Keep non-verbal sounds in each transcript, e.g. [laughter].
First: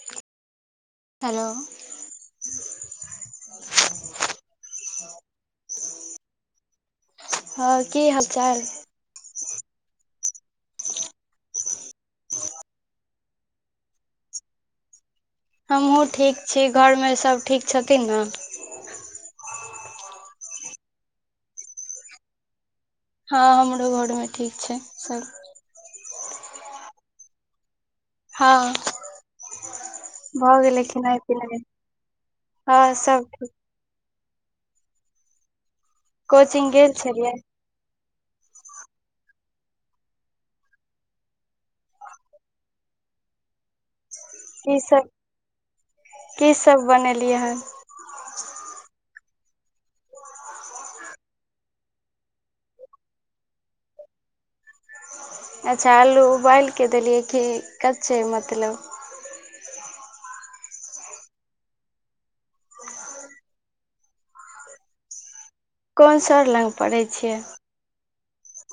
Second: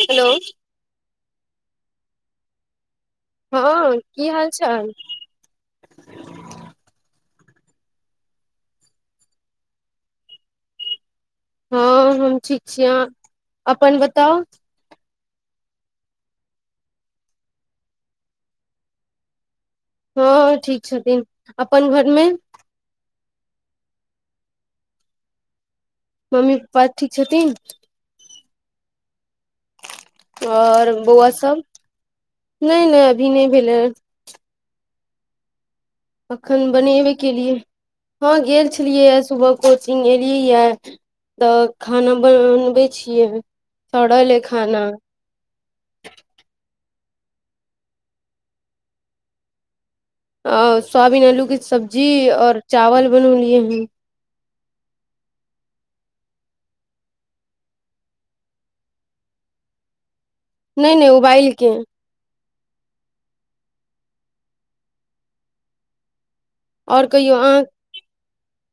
hello hello हँ की हाल चाल हँ की हाल चाल हँ हम ठीक छियै यहाँ अपन बताउ हमहूँ ठीक छी घरमे सभ ठीक छथिन ने हँ ठीक छथिन अपन घरमे हँ हमरो घर मे ठीक छै सब मम्मी पपा ठीक छथिन हँ भऽ गेलै आओर खेनाइ बौआ पिलनाइ सब हँ नहि नहि सब [inaudible] एखन कोचिंग गेल बनेबै छलियै केलियै हँ गेल छलियैए सुबह कोचिंग एयलियैए तऽ खाना बनबै छियै सड़ल ये की खाना सब की सब बनेलियै हन अ सोयाबीन आलू के सब्जी और चावल बनौलिये है अच्छा आलू उबाल कऽ देलियै कि कच्चे मतलब नहि नहि उबाइलके कोन सा [unintelligible] ल अओर कहियौ अहाँ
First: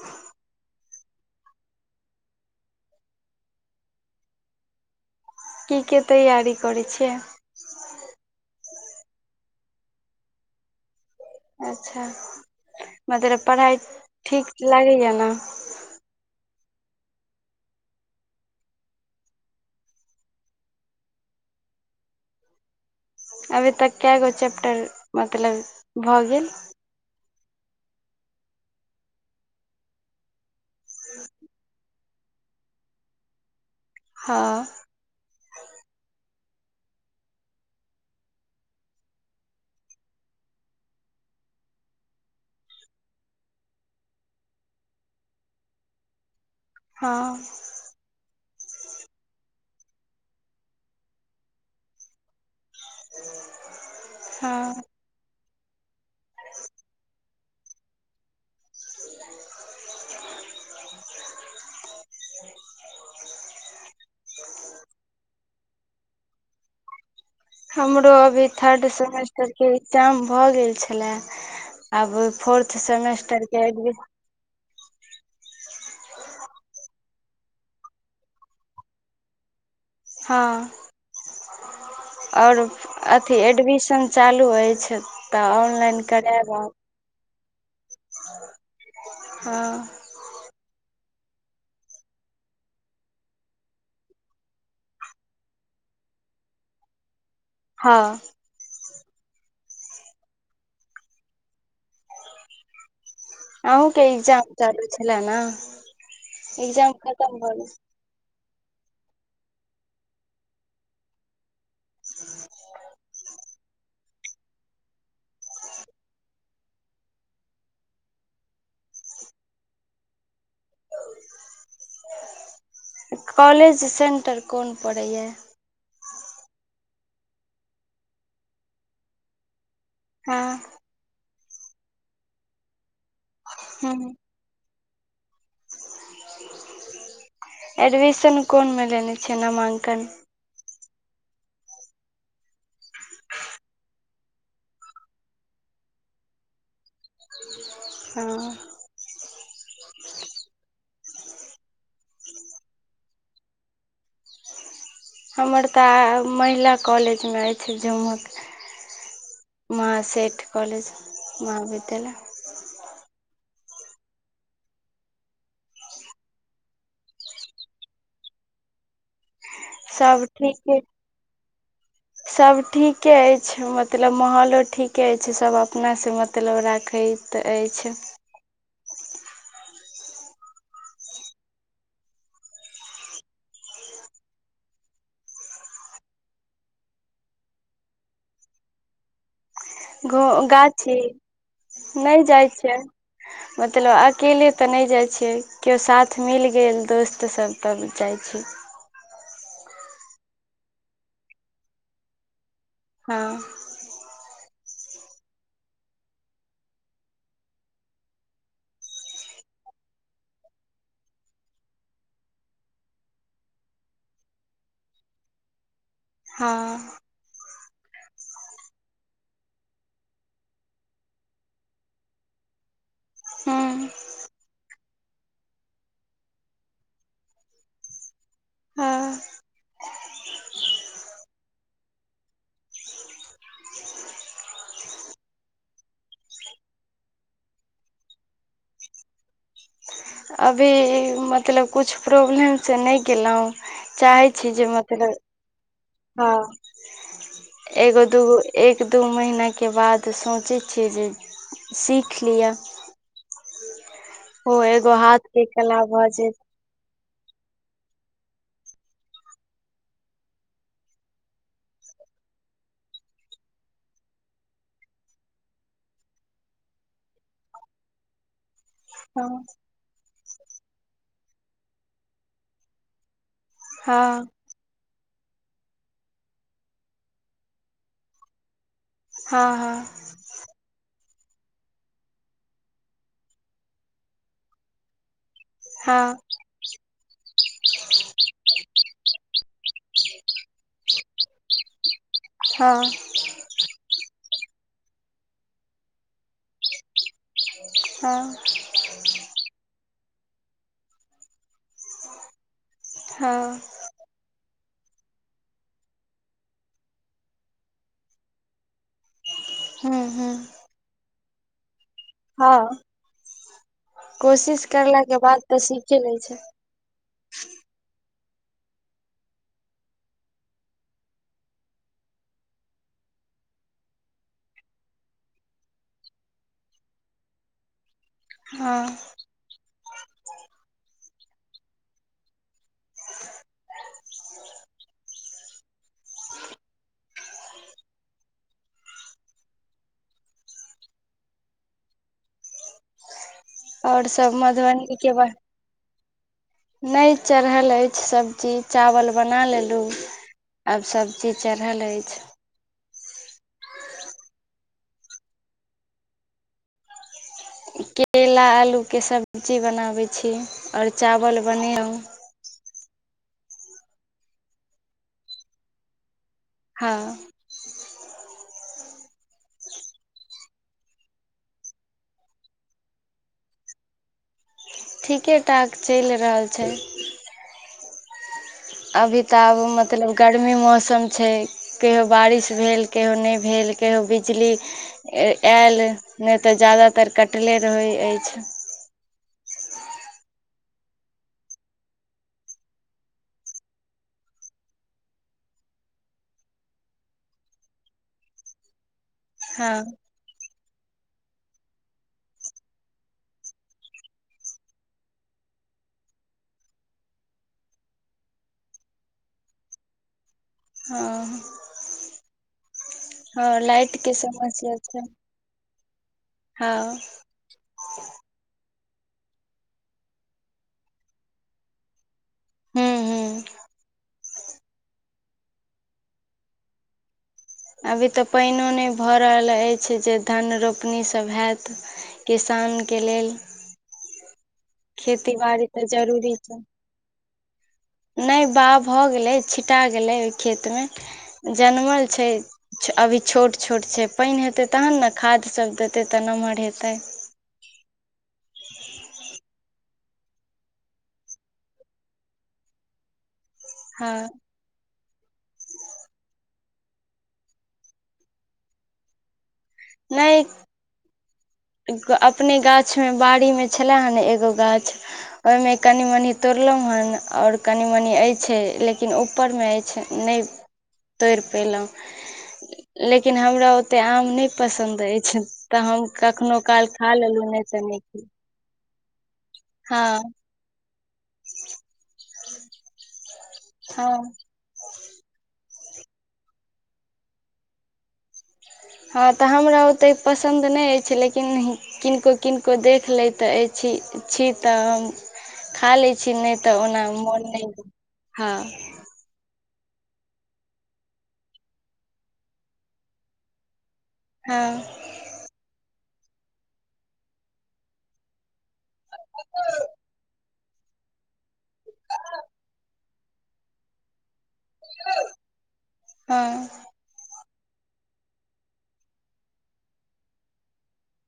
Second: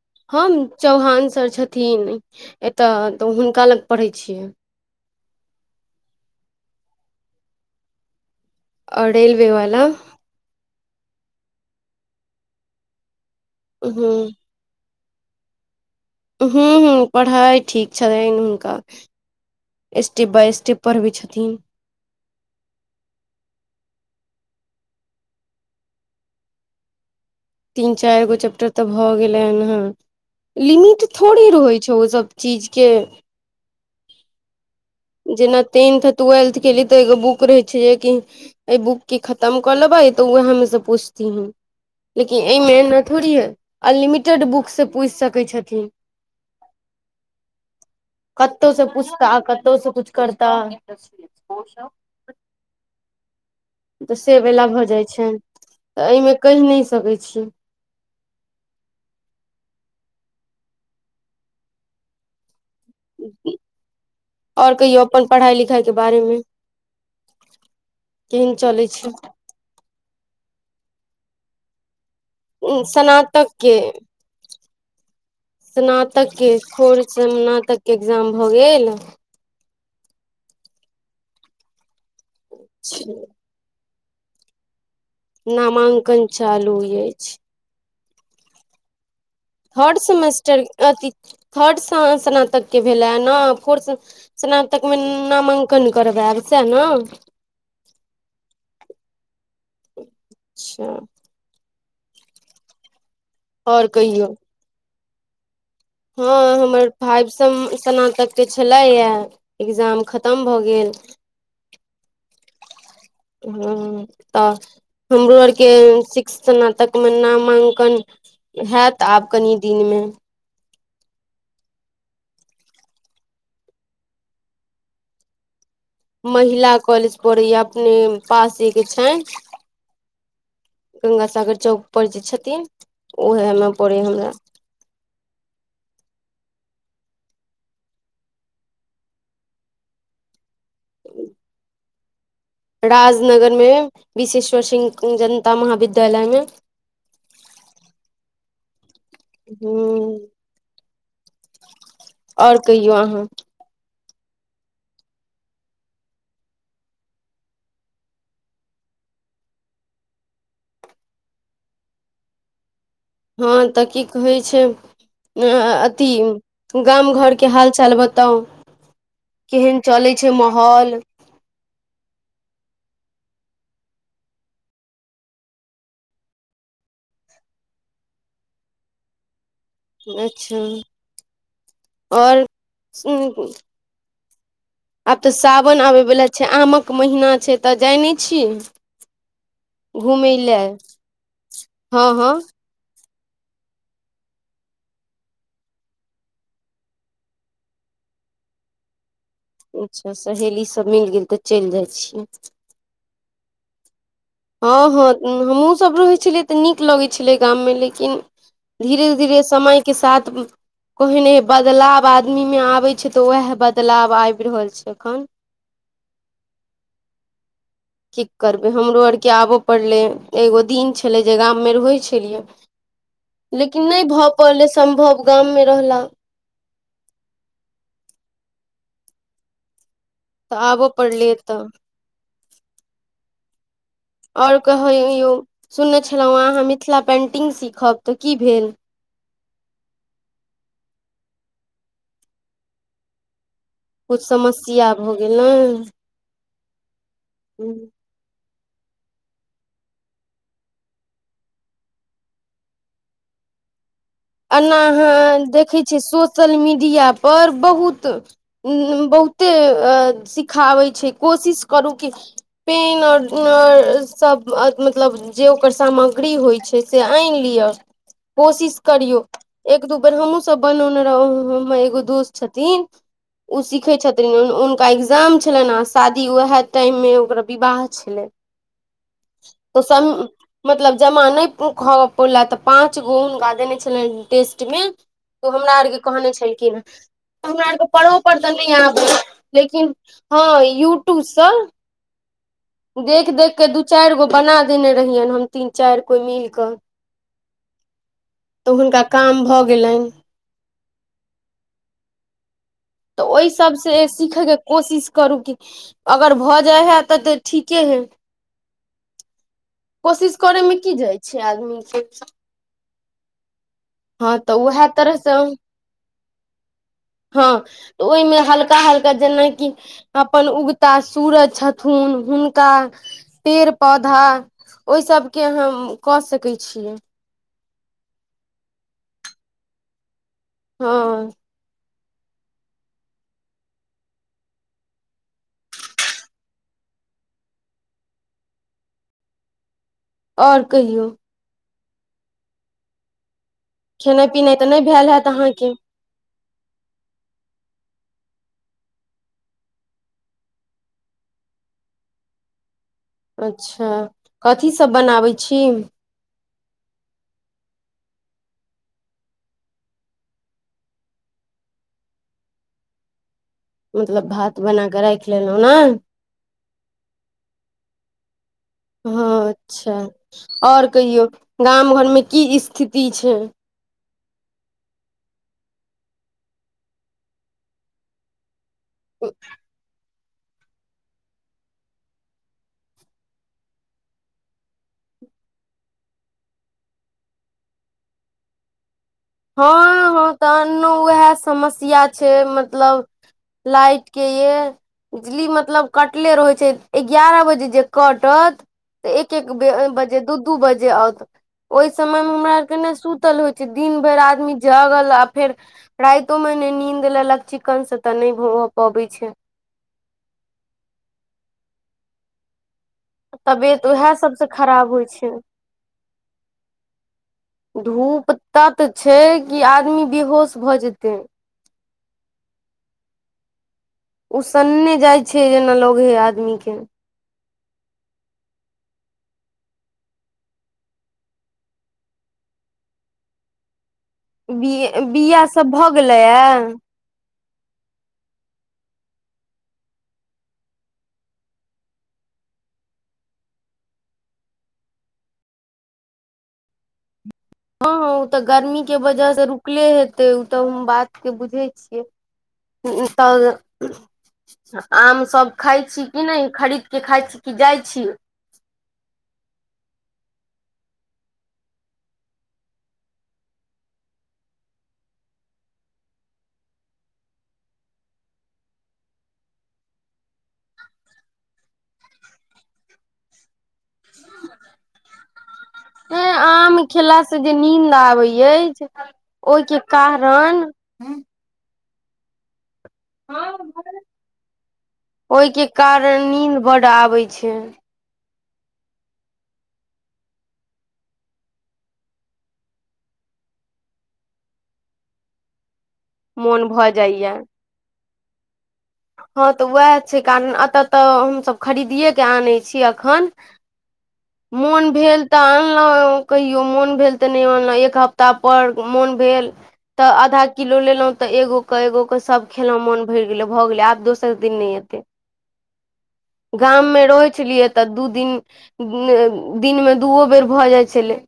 ह हम चौहान सर छथिन एतऽ तऽ हुनका लग पढ़ै छि की के तैयारी करै छियै रेलवे वला अच्छा मतलब पढ़ाइ हूँ ठीक लागैया ने हू हू पढ़ाइ ठीक छलनि हुनका स्टेप बाय स्टेप पढ़बै छथिन अभी तक कए गो चैप्टर मतलब भऽ गेल तीन चार गो चैप्टर तऽ भऽ गेलै हन हँ लिमिट थोड़े रहै छै ओ सब चीजके हँ जेना टेंथ टूवेल्थ क ली तऽ एगो बुक रहे छै जेकि ए बुक की खतम कऽ लेबै तऽ उएह हमे से पूछती हं लेकिन एमे ए ने थोड़ी ह अनलिमिटेड बुक से पूछि सकैत छथिन हँ कते से पूछता कते से कुछ करता तऽ सेब वला हँ भऽ जाइत छनि तऽ एहिमे कहि नहि सकैत छी अओर कहियौ अपन पढ़ाई लिखाई के बारे मे हमरो अभी केहन चलै थर्ड छै सेमेस्टर के एग्जाम भऽ गेल छलए आब फोर्थ सेमेस्टर के हेत स्नातक के खोर स्नातक के एग्जाम भऽ गेल हँ अओर अथी एडमिशन चालू अछि तऽ ऑनलाइन कराय लियो बु अछि [unintelligible] आ [inaudible] थर्ड सेमेस्टर अथी थर्ड स्नातकके भेलै ने फोर्थ स्नातकमे नामाङ्कन करबै आब स ने हँ अच्छा आहूं आओर के कहियौ एग्जाम चालू छलै न हँ हमर भाइ सम सनातक जे छलेया एग्जाम खतम भऽ गेल [inaudible] हँ तऽ हमरो आरके शिक स्नातकमे नामांकन हैत आब कनि दिनमे कॉलेज सेन्टर कौन पड़ैए महिला कॉलेज पड़य ये अपने पासे के छै हँ गंगा सागर चौक पर जे छथिन उहेमे पड़े हूँ हमरा एडमिशन कोन मे लेने छै नामांकन राजनगर मे विशेश्वर सिंह जनता महाविद्यालय मे हँ हूं ओर कहियौ अहाँ हमर तऽ महिला कॉलेजमे अछि जमक महासेठ कोलेज महाविद्यालय हँ तऽ की कहैय छै अ अथी गाम घरके हाल चाल बताउ केहन चलै सब छै ठीके माहौल सब ठीके अछि मतलब माहौलो ठीके अछि सभ अपनासँ मतलब राखैत तऽ अछि अच्छा आओर [inaudible] आब तऽ सावन आबयवला छै आमक महीना छै तऽ जाई नहि छीये घ गाछी हँ नहि हँ जाइ छै मतलब अकेले तऽ नहि जाइत छै क्यो साथ मिल गेल दोस्त सभ तब जाइत छी अच्छा सहेली सब मिल गेल तऽ चलि जाइ छियै हँ हँ हँ हमहूँसभ रहै छलियै तऽ नीक लगै छलै गाममे लेकिन धीरे धीरे समय के साथ ओहने बदलाव आदमी मे आबै छै तऽ उएह बदलाव आबि रहल छै एखन हँ की करबै हमरो आरके आबय पड़लै एगो दिन छलै जे गाममे रहय छलियै लेकिन हूँ नहि भऽ पलै सम्भव गाममे रहला हँ तऽ आबऽ पड़लियै एतय आओर कहयियो सुनने छलहुँँ अहाँ मिथिला पेन्टिंग सीखब तऽ की भेल अभी मतलब किछु प्रॉब्लमसँ नहि केलों कुछ चाहै छी जे समस्या मतब भऽ गेल ने हँ एगो क दू महिना के बाद सोचय छियै जे सीख लिए एना एगो हाथ अहाँ के कला देखै छियै भऽ जेत सोशल मीडिया पर बहुत उ बहुते अ सिखाबै छै कोशिश करू की [unintelligible] जे ओकर सामग्री होइत छै से आइन लिअऽ कोशिश करियौ हँ एक दू बेर हमहहुँ सब बनौने रहौ हमर एगो दोस्त छथिन उ सीखै हँ छथिन एग्जाम छलैन आ शादी वएह टाइममे ओककर विवाह छलै हँ [inaudible] हँ सम मतलब जमा नहि खऽ प पैला तऽ पाँच हुनका देने छलेन टेस्ट मे तऽ हमरा आर केँ हँ कहने छलखिन हमरा आरके [unintelligible] ऽ नहि आना लेकिन हँ यूट्यूबसँ [unintelligible] देख देख केँ दू चार गो बना देने रहियनि हम तीन चार कोई मिल कऽ [unintelligible] तऽ हुनका काम भऽ गेलैन तऽ ओहि हँ सब से सिखय केँ कोशिश करू की अगर भऽ जाय है तऽ तऽ ठी केँ है [unintelligible] कोशिश हूँ करयमे की जाइ छै आदमीे हँ [inaudible] हँ तऽ कोशिश उएह करलाक केँ तरहसँ बाद तऽ सीखे ले छै हँ तऽ ओहिमे हल्का हल्का जेनाकि अपन उगता सूरज छथुन हुनका पेड़ पौधा ओ सभ केँ हम कऽ सकैत छियै हँ [unintelligible] और कहियौ और खेनाइ सब पिनाइ तऽ नहि मधुबनी भेल केँ हैत [inaudible] अहाँके नहि चढ़ल ऐछ सब्जी चावल बना लेलु आब सब चीज चढ़ल ऐछ अच्छ कथीसभ बनाबै छी केला आलू केँ सब्जी बनाबैत छी और चावल बनै लौ मतलब भात बना केँ राइख लेलै नै हँ हँ अच्छ ओर कहियौ गाम घर मे की स्थिति छै ठीकेँ ठाक चैल रहल छै अभी तऽ आब मत मतलब गरमी मौसम छै कहियओ बारिश भेल कहियओ नहि भेल कहियओ बिजली ऐल नहि तऽ ज्यदातर कटले रहैत ऐछ हँ हँ तऽन्नो उएह समस्या छै मतलब लाइट केँ ये बिजली मतलब कटले रहै छै एगारह बजे जे कटत एक एक हँ बजे दु दु औत [inaudible] ओए समय में हमर यर कऽ नै सुतल हो छै दिन भेर आदमी जगल आ फेर राइतो मे नै नींद लेलक चिकन से तऽ नहि भ पबैत छै हँ [inaudible] हँ तबियत लाइट उएह कऽ सबसँ समस्या खराब होइ छै हँ धूप तत छै कि आदमी बेहोश भऽ जेतै हू हू ओसन्ने जाइ छै जेना लग हे आदमी के अभी तऽ पानिओ नहि भऽ रहल अछि जे धन रोपनीसभ हयत किसान कऽ लेल बि खेती बिआ बाड़ी सब तऽ भऽ जरूरी गेलैए छै नहि बउ भऽ गेलै छिटा गेलै ओहि खेतमे जनमल छै अभी छोट छोट छै पानि हेतै तहन नऽ खादसभ देतै तऽ नमहर हेतय हँ हँ ओ तऽ गर्मी के वजह से रुकले हेतै ओ तऽ हम बात के बुझै छियै [unintelligible] हँ आम सभ खाइ छी कि नहि खरीद के खाइ छी कि जाइ छी नहि अपने गाछ मऽ बाड़ी मऽ छलेय हन एगो गाछ ओहिमे कनि मनि तोड़लहुँ हेँ आओर कनि मनी अछि लेकिन ऊपरमऽ अछि नहि तोड़ि पयलहुँ लेकिन हमरा ओत ओते आम नहि पसन्द अछि तऽ हम हे कखनो आम काल खा खेला से लेलुँ जे नहि तऽ नींद नहि खेलू आबै अछि ओहिके कारण हँ ओहिके कारण नीद बड आबे छै हँ तऽ हमरा ओतेक पसन्द नहि अछि लेकिन किनको किनको देख लैतैत अछि छी तऽ हम खा लैतऽ छी नहि मोन तऽ भऽ ओना जाइया मोन नहि होय हँ हँ तऽ उएह छै कारण एतऽ तऽ हमसभ खरीदिए क आनै छी एखन मोन हँ भेल तऽ अनलहु कहियो मोन भेल तऽ नहि अनलहु एक हफ्ता पर मोन भेल तऽ आधा किलो लेलहुं तऽ एगो कऽ एगो के सब खेलों मोन भरि गेले भऽ गेले आब दोस दिन नहि ऐतय हँ गाम मे रहै छलियै तऽ दू दिन दिन मे दूओ बेर भऽ जाइ छलैय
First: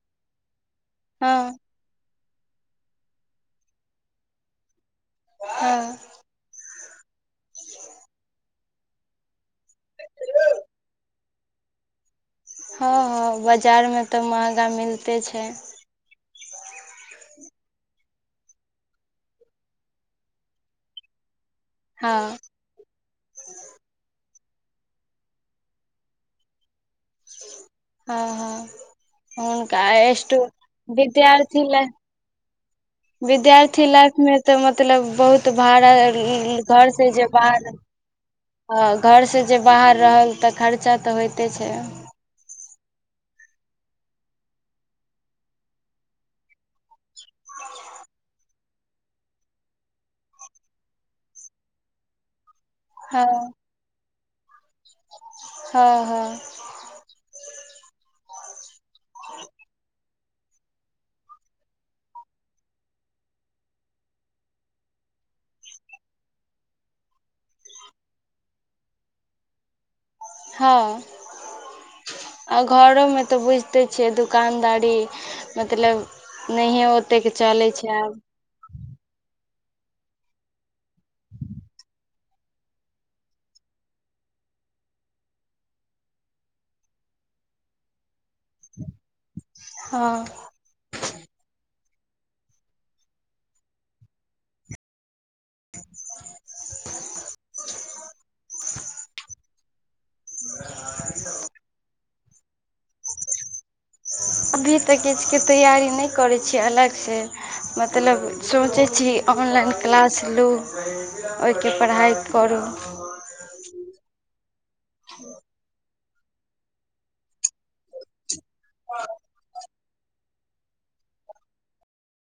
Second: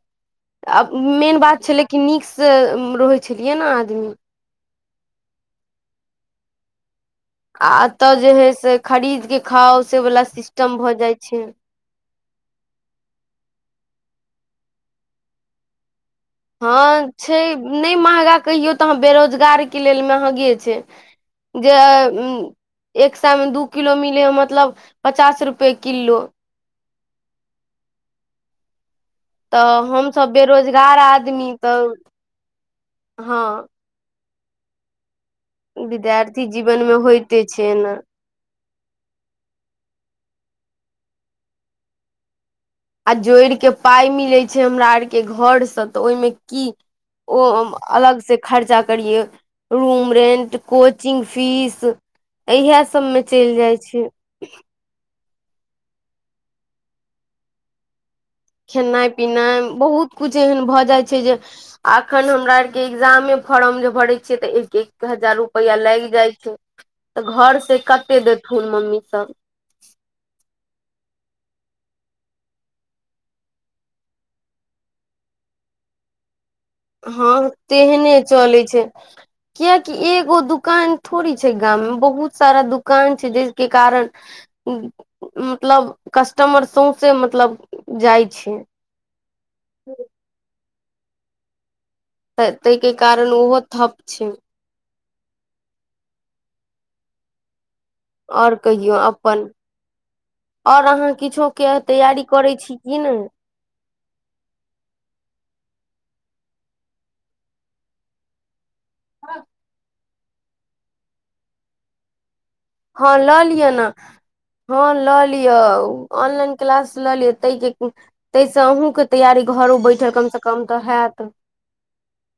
आ मेन हँ बात छलै कि नीकसँ रहै छलियै नऽ आदमी हँ आ एतऽ जे हय से खरीद कऽ खाउ से वला सिस्टम भऽ जाइ छै हँ हँ बाजार मऽ तऽ महगा मिलते छै हँ छै नहि महगा कहियौ तऽ बेरोजगारक लेल महगे छै जे हँ एक सएमे दू किलो मिलै हइ मतलब पचास रुपैए किलो हँ हँ हुनका तऽ हमसभ [unintelligible] बेरोजगार आदमी विद्यार्थी ल तऽ हँ विद्यार्थी लाइफ मऽ तऽ मतलब बहुत त भड़ा विद्यार्थी जीवन घर मे से जे होइते छै बाहर ने ह घर से जे बाहर रहल तऽ खर्चा तऽ होइते छै आ जोड़ि कऽ पाइ मिलैत छै हमरा आरके घरसँ तऽ ओहिमे की ओ अलग से खर्चा करियै रूम रेंट कोचिंग फीस इहा सभमे हँ चलि जाइ छै हँ हँ खेनाइ पिनाइ बहुत कुछ एहन भऽ जाइ छै जे अखन हमरा आर के एग्जामे फॉर्म जे भरे छियै तऽ एक एक हजार रुपआ लागि जाइ छै तऽ घर से कते देथुन मम्मी सब हँ आ घरोमे तऽ बुझिते छियै दोकानदारी मतलब नहिेए ओतेक के हँ चलैत छै आब चलै छै कियकि एगो दुकान थोड़ी छै गाम मे बहुत सारा दुकान छै जैके कारण मतलब कस्टमर सौंसे मतलब जाइ छै हँ तऽ तै के कारण ओहो ठप छै [unintelligible] ओर कहियो अपन आऔर अहाँ किछो के तैयारी करै छी ईन [unintelligible] अभी तऽ किछुके तैयारी नहि करैत छीयै अलगसँ मतलब सोचै छी छी ऑनलाइन क्लास लू ओहिके पढ़ाइ करू हँ लऽ लिअ ने हँ लऽ लिअ ऑनलाइन क्लास लऽ लिअ ताहिके ताहि से अहूँके तैयारी घरो बैठल कम से कम तऽ होयत